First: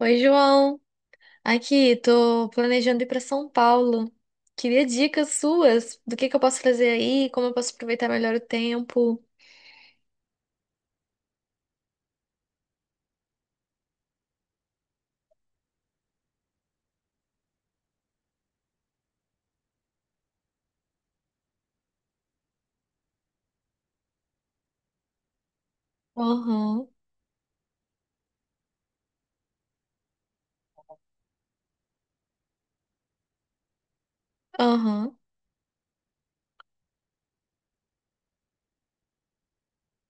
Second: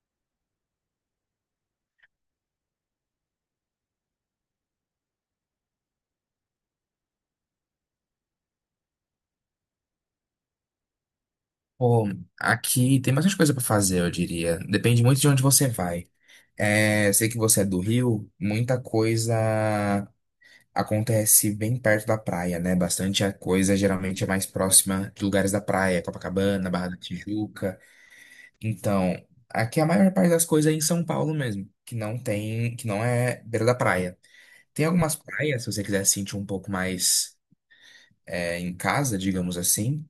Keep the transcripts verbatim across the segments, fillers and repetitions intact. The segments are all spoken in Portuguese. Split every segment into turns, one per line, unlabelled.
Oi, João. Aqui, tô planejando ir para São Paulo. Queria dicas suas do que que eu posso fazer aí, como eu posso aproveitar melhor o tempo.
Pô, aqui tem bastante coisa para fazer, eu diria. Depende muito de onde você vai. É, sei que você é do Rio, muita coisa acontece bem perto da praia, né? Bastante a coisa geralmente é mais próxima de lugares da praia, Copacabana,
Aham,
Barra da Tijuca. Então, aqui a maior parte das coisas é em São Paulo mesmo, que não tem, que não é beira da praia. Tem algumas
aham.
praias, se você quiser se sentir um pouco mais é, em casa, digamos assim.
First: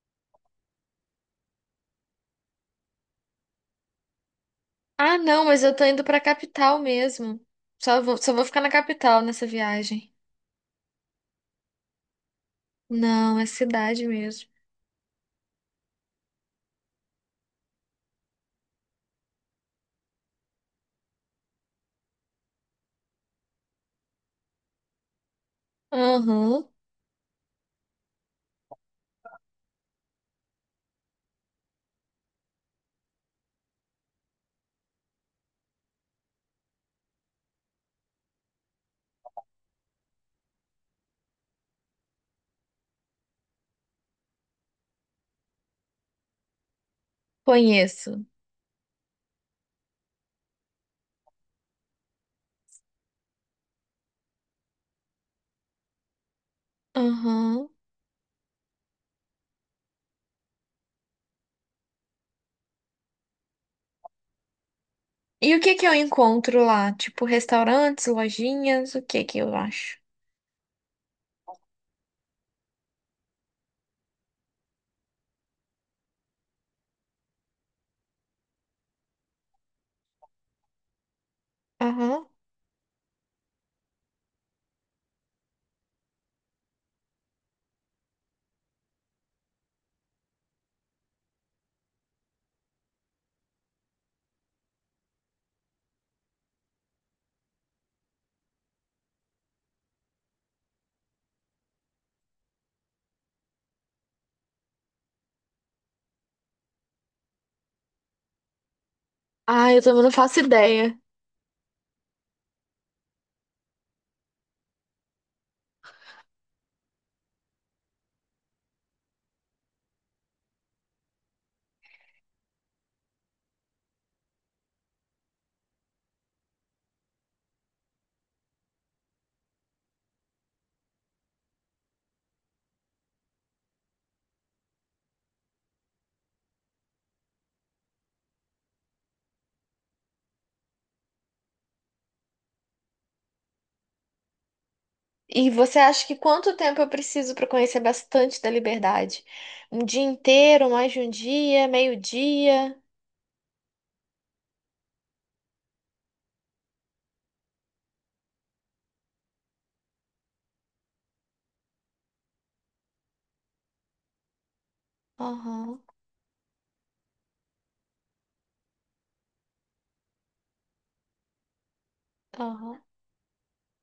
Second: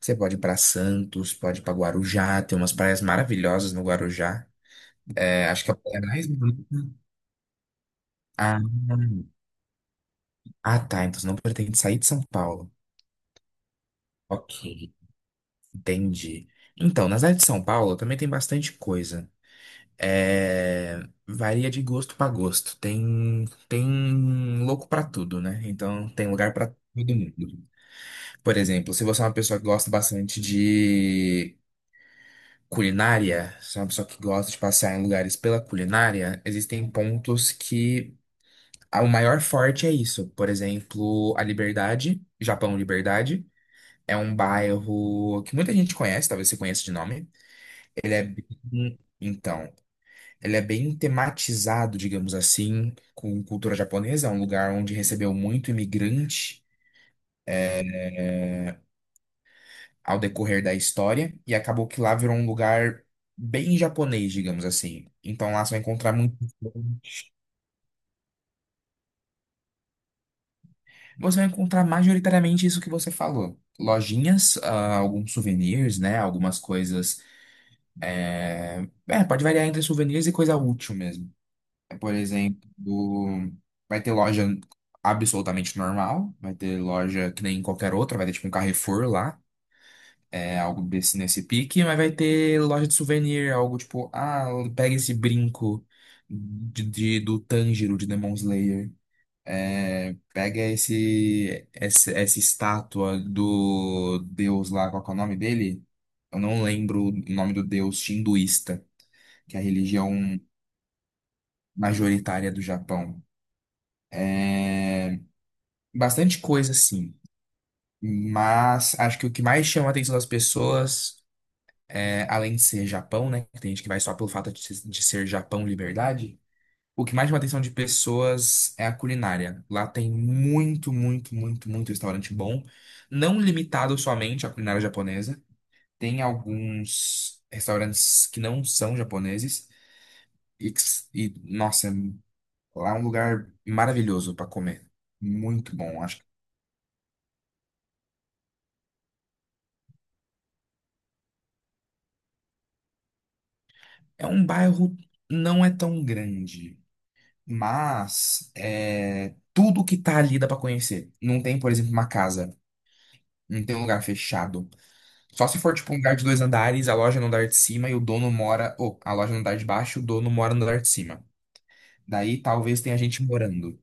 Você pode ir para Santos, pode ir para Guarujá, tem umas praias maravilhosas no Guarujá.
Ah, não,
É,
mas
acho que
eu
é a
tô
praia
indo pra
mais
capital
bonita.
mesmo. Só vou, só vou
Ah,
ficar na capital nessa viagem.
ah, tá. Então você não pretende sair de São Paulo.
Não, é cidade mesmo.
Ok, entendi. Então, na cidade de São Paulo também tem bastante coisa. É, varia de gosto para gosto. Tem, tem louco para tudo, né? Então tem lugar para
Aham,
todo mundo. Por exemplo, se você é uma pessoa que gosta bastante de culinária, sou uma pessoa que gosta de passear em lugares pela culinária, existem pontos que ah, o maior forte é isso. Por exemplo, a Liberdade, Japão Liberdade, é um bairro que muita gente conhece, talvez você conheça de nome. Ele
conheço.
é bem, então, ele é bem tematizado, digamos assim, com cultura japonesa, é um lugar onde recebeu muito imigrante
Aham.
ao decorrer da história e acabou que lá virou um lugar bem japonês, digamos assim. Então
E o
lá você
que
vai
que eu
encontrar
encontro lá? Tipo, restaurantes, lojinhas, o que que eu acho?
Você vai encontrar majoritariamente isso que você falou. Lojinhas, ah, alguns souvenirs, né? Algumas coisas. É, é, pode variar entre souvenirs e coisa útil mesmo. É, Por
Aham.
exemplo, vai ter loja absolutamente normal, vai ter loja que nem qualquer outra, vai ter tipo um Carrefour lá, é algo desse nesse pique, mas vai ter loja de souvenir, algo tipo, ah, pega esse brinco de, de- do Tanjiro de Demon Slayer. Pega esse, esse essa estátua do deus lá, qual que é o nome dele? Eu não lembro o nome do deus hinduísta, que é a
Ah, eu também não
religião
faço ideia.
majoritária do Japão. Bastante coisa, sim. Mas acho que o que mais chama a atenção das pessoas, é, além de ser Japão, né? que Tem gente que vai só pelo fato de ser de ser Japão liberdade. O que mais chama a atenção de pessoas é a culinária. Lá tem muito, muito, muito, muito restaurante bom. Não limitado somente à culinária japonesa. Tem alguns restaurantes que não são japoneses e, que s- e, nossa, lá é um lugar maravilhoso para comer.
E
Muito
você
bom,
acha que
acho. que-
quanto tempo eu preciso para conhecer bastante da liberdade? Um dia inteiro, mais de um dia, meio-dia?
É um bairro não é tão grande, mas é tudo que tá ali dá para conhecer. Não tem, por exemplo, uma casa, não tem um lugar fechado. Só se for
Aham,
tipo um lugar de dois andares, a loja no andar de cima e o dono mora, ou a loja no andar de baixo, o dono mora no andar de cima. Daí
aham.
talvez tenha gente morando.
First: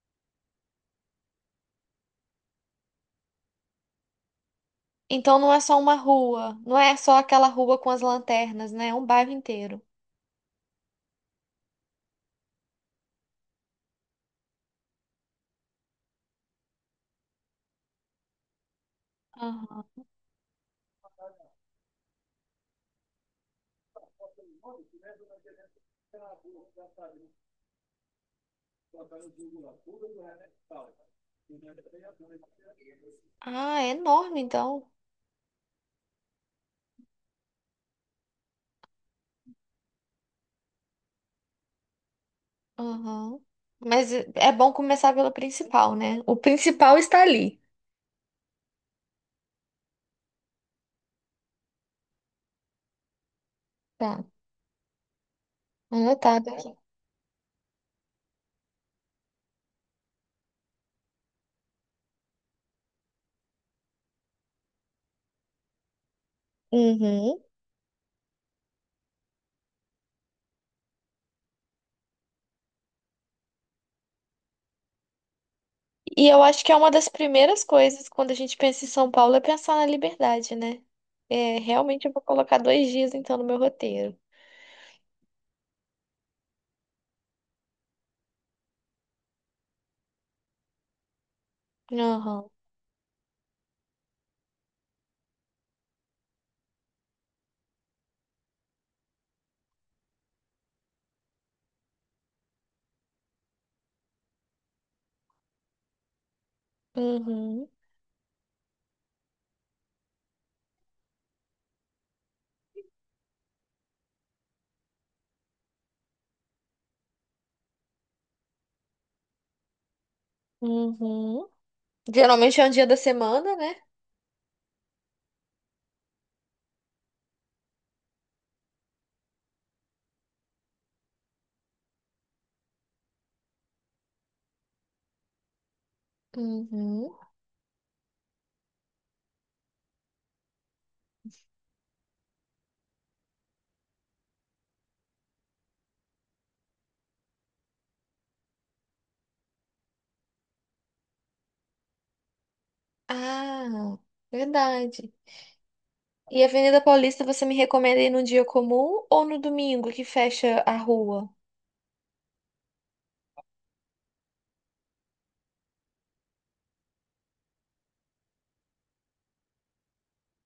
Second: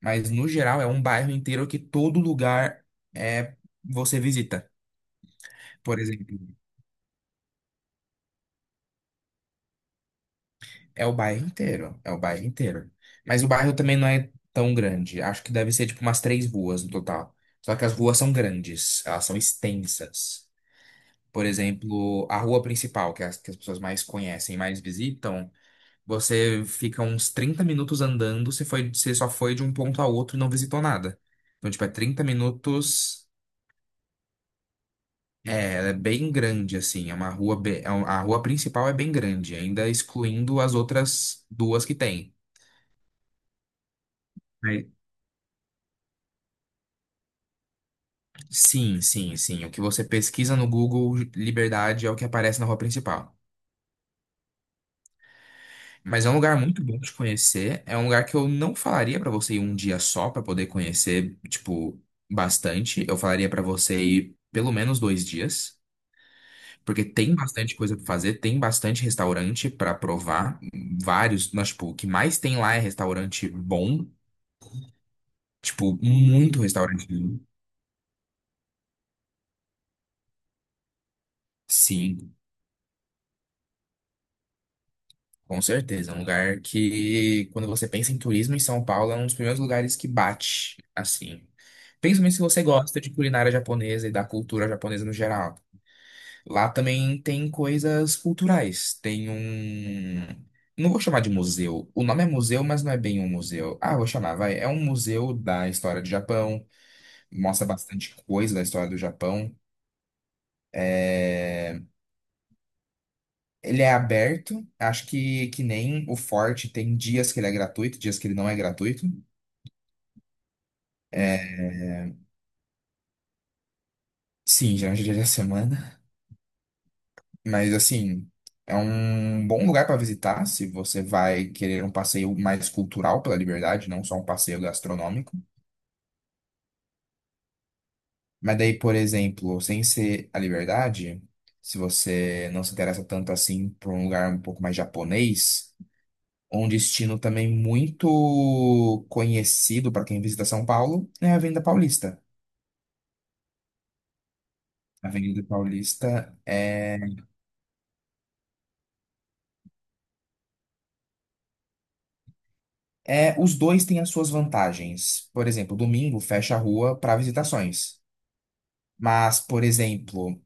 Mas no geral é um bairro inteiro que todo lugar é você visita.
Então não é só uma
Por exemplo,
rua, não é só aquela rua com as lanternas, né? É um bairro inteiro.
é o bairro inteiro, é o bairro inteiro. Mas o bairro também não é tão grande. Acho que deve ser tipo umas três ruas no total. Só que as ruas são grandes, elas são
Aham.
extensas. Por exemplo, a rua principal, que é as, que as pessoas mais conhecem, mais visitam, você fica uns trinta minutos andando, você foi, você só foi de um ponto a outro e não visitou nada. Então, tipo, é trinta minutos.
Ah, é enorme então.
É, ela é bem grande, assim, é uma rua, be- é um- a rua principal é bem grande, ainda excluindo as outras duas que tem.
Aham. Mas é é bom
Mas-
começar pelo principal, né? O principal está ali.
Sim, sim, sim. O que você pesquisa no Google Liberdade é o que aparece na rua principal.
Tá,
Mas é um
anotado
lugar
aqui.
muito bom de conhecer. É um lugar que eu não falaria pra você ir um dia só pra poder conhecer, tipo, bastante. Eu falaria pra você ir pelo menos dois dias, porque tem
Uhum.
bastante coisa pra fazer, tem bastante restaurante pra provar, vários, mas tipo, o que mais tem lá é restaurante bom. Tipo,
E eu
muito
acho que é uma
restaurante.
das
lindo.
primeiras coisas quando a gente pensa em São Paulo é pensar na liberdade, né? É, realmente eu vou
Sim,
colocar dois dias então no meu roteiro.
com certeza. É Um lugar que, quando você pensa em turismo em São Paulo, é um dos primeiros lugares que bate, assim. Principalmente se
Aham.
você gosta de culinária japonesa e da cultura japonesa no geral. Lá também tem coisas culturais. Tem um. Não vou chamar de museu. O nome é museu, mas não é bem um museu. Ah, vou chamar, vai. É um museu da história do Japão. Mostra
Uhum.
bastante coisa da história do Japão. Ele é aberto, acho que, que nem o Forte tem dias que ele é gratuito, dias que ele não é gratuito.
Uhum. Geralmente é um dia da semana, né?
Sim, geralmente dia da semana. Mas assim, é um bom lugar para visitar se você vai querer um passeio mais cultural pela Liberdade, não só um passeio gastronômico.
Uhum.
Mas daí, por exemplo, sem ser a Liberdade, se você não se interessa tanto assim por um lugar um pouco mais japonês, um destino também muito conhecido para quem visita São Paulo é a Avenida Paulista.
Ah, verdade.
Avenida Paulista
E a Avenida
é,
Paulista você me recomenda ir num dia comum ou no domingo que fecha a rua?
é os dois têm as suas vantagens. Por exemplo, domingo fecha a rua para visitações, mas por exemplo,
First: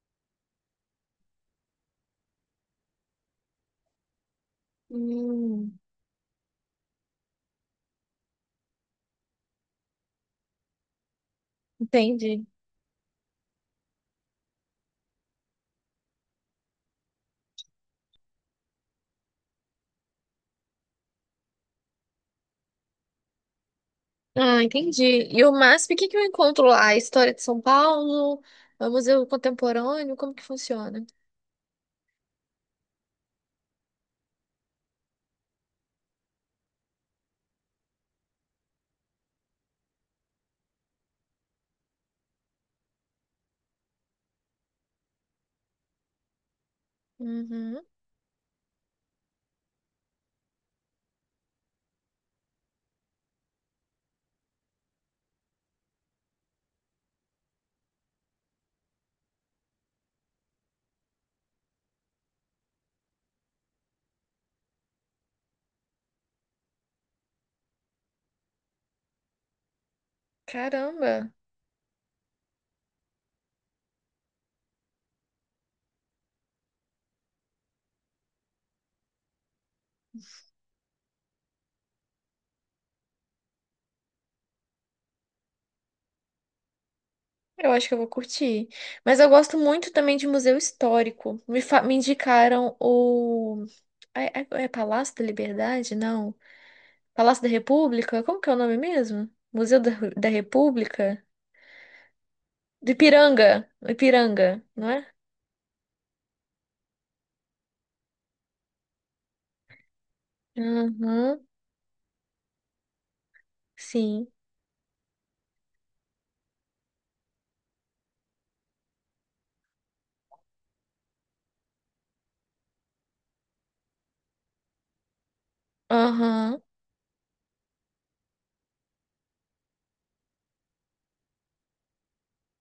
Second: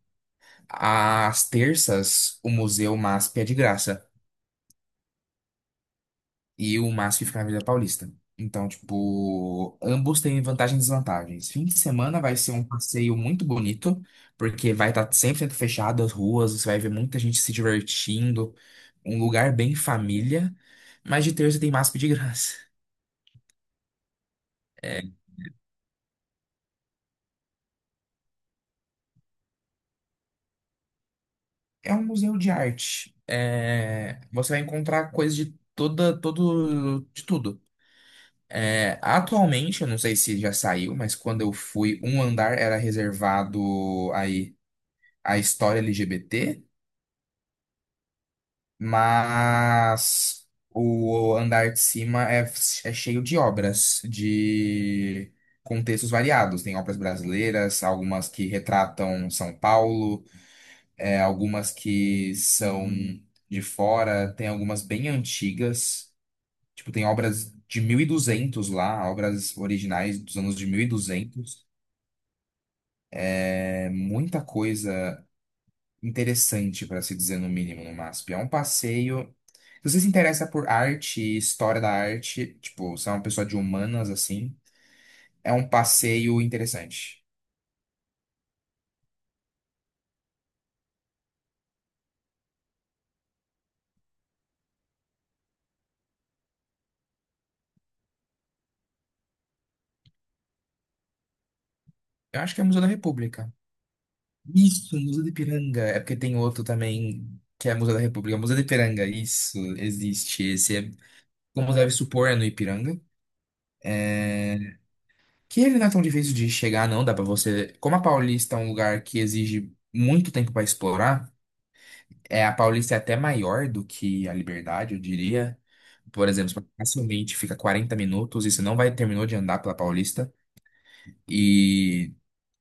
às terças o Museu MASP é de graça
Hum,
e o MASP fica na Avenida Paulista. Então, tipo, ambos têm vantagens e desvantagens. Fim de semana vai
entendi.
ser um passeio muito bonito, porque vai estar cem por cento fechado as ruas, você vai ver muita gente se divertindo, um lugar bem família, mas de terça tem MASP de graça.
Ah, entendi. E o MASP, o que que eu encontro lá? A história de São Paulo? É o Museu Contemporâneo? Como que funciona?
É um museu de arte. É, você vai encontrar coisas de toda, todo, de tudo. É, atualmente, eu não sei se já saiu, mas quando eu fui, um andar era reservado aí à história L G B T,
Uhum.
mas o andar de cima é, é cheio de obras de contextos variados. Tem obras brasileiras, algumas que retratam São Paulo. é, algumas que são de fora, tem algumas bem antigas, tipo, tem obras de mil e duzentos lá, obras originais dos anos de mil e
Caramba,
duzentos É muita coisa interessante, para se dizer no mínimo, no MASP. É um passeio. Se você se interessa por arte, e história da arte, tipo, você é uma pessoa de humanas assim, é um passeio interessante.
eu acho que eu vou curtir. Mas eu gosto muito também de museu histórico. Me, fa- me indicaram o. É, é- é Palácio da Liberdade? Não. Palácio da República? Como que é o nome mesmo? Museu da, da República?
Eu acho que é o Museu da
Do
República.
Ipiranga. Ipiranga, não
Isso,
é?
Museu do Ipiranga. É porque tem outro também, que é Museu da República. Museu do Ipiranga, isso, existe. Esse é,
Uhum,
como deve supor, é no Ipiranga.
sim.
É, Que ele não é tão difícil de chegar, não. Dá pra você. Como a Paulista é um lugar que exige muito tempo pra explorar, é, a Paulista é até maior do que a Liberdade, eu diria. Por exemplo,
Aham,
você facilmente fica quarenta minutos e você não vai terminou de andar pela Paulista. E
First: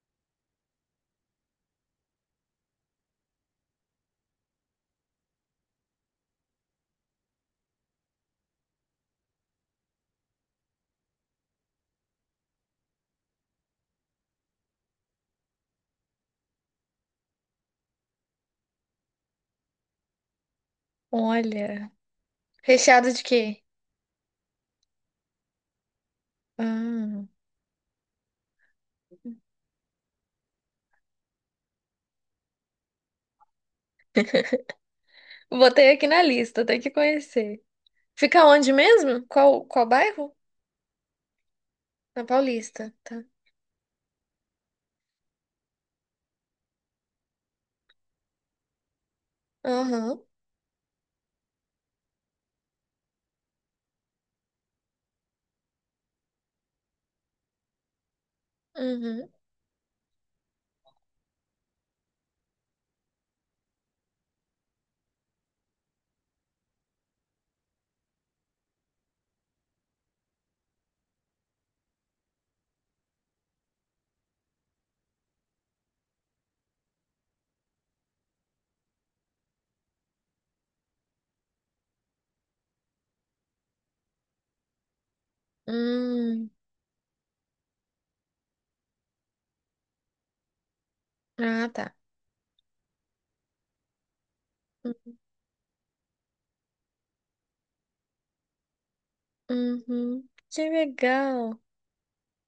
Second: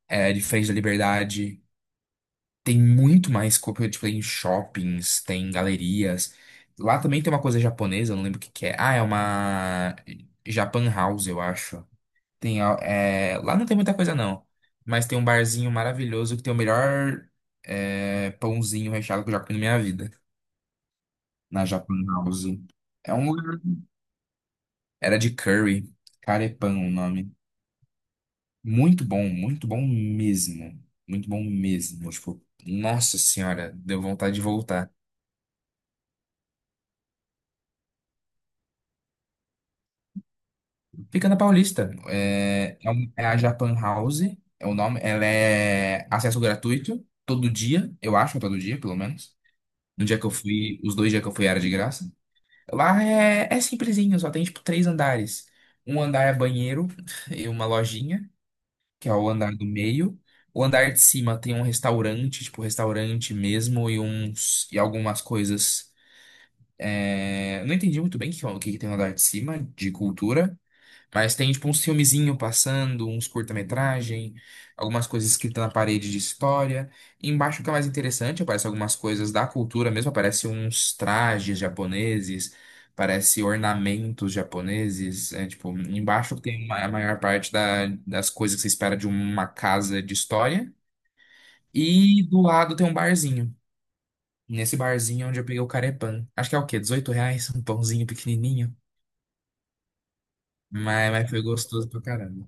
é diferente da Liberdade. Tem muito mais coisa, tipo, tem shoppings, tem galerias. Lá também tem uma coisa japonesa, eu não lembro o que que é. Ah, é uma Japan House, eu acho. Tem, a- é, Lá não tem muita coisa, não. Mas tem um barzinho maravilhoso que tem o melhor é, pãozinho recheado que eu já comi na minha vida. Na
olha.
Japan House.
Recheado
É
de
um lugar...
quê?
Era de curry. Carepan o
Ah,
nome. Muito bom, muito bom mesmo. Muito bom mesmo. Tipo, nossa senhora, deu vontade de voltar.
botei aqui na lista, tem que conhecer. Fica onde mesmo? Qual, qual bairro?
Fica na Paulista.
Na
É, é,
Paulista,
um-
tá.
é a Japan House, é o nome. Ela é acesso gratuito, todo dia, eu acho, é todo dia, pelo menos. No dia
Aham,
que eu fui, os dois dias que eu fui era de graça. Lá é, é simplesinho, só tem tipo três andares. Um andar é banheiro e uma lojinha, que é o
uhum,
andar do meio. O andar de cima tem um restaurante, tipo restaurante mesmo, e uns e algumas coisas. É, eu não entendi muito bem o que, o que que tem no andar de cima de cultura. Mas tem, tipo, uns filmezinho passando, uns curta-metragem, algumas coisas escritas na parede de história. Embaixo fica mais interessante, aparece algumas coisas da cultura mesmo, aparece uns trajes japoneses, aparece ornamentos japoneses. É, tipo, embaixo
hum,
tem ma- a maior parte da- das coisas que você espera de uma casa de história.
ah, tá.
E do lado tem um barzinho. Nesse barzinho é onde eu peguei o carepan. Acho que é o quê? dezoito reais? Um pãozinho pequenininho.
Uhum, que
Mas, mas foi
legal.
gostoso pra caramba.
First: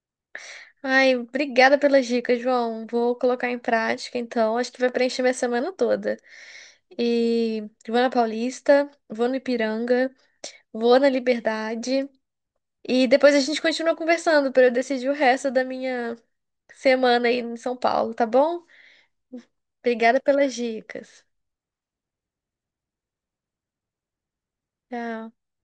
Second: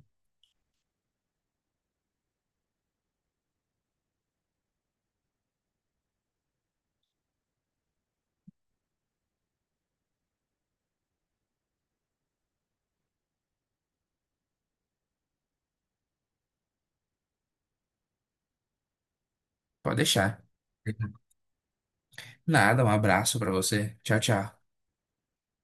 Ai, obrigada pelas dicas, João. Vou colocar em prática, então. Acho que vai preencher minha semana toda. E vou na Paulista, vou no Ipiranga, vou na Liberdade. E depois a gente continua conversando para eu decidir o resto da minha semana aí em São Paulo, tá bom?
Pode
Obrigada
deixar.
pelas dicas.
Nada, um abraço pra você. Tchau, tchau.
Tchau.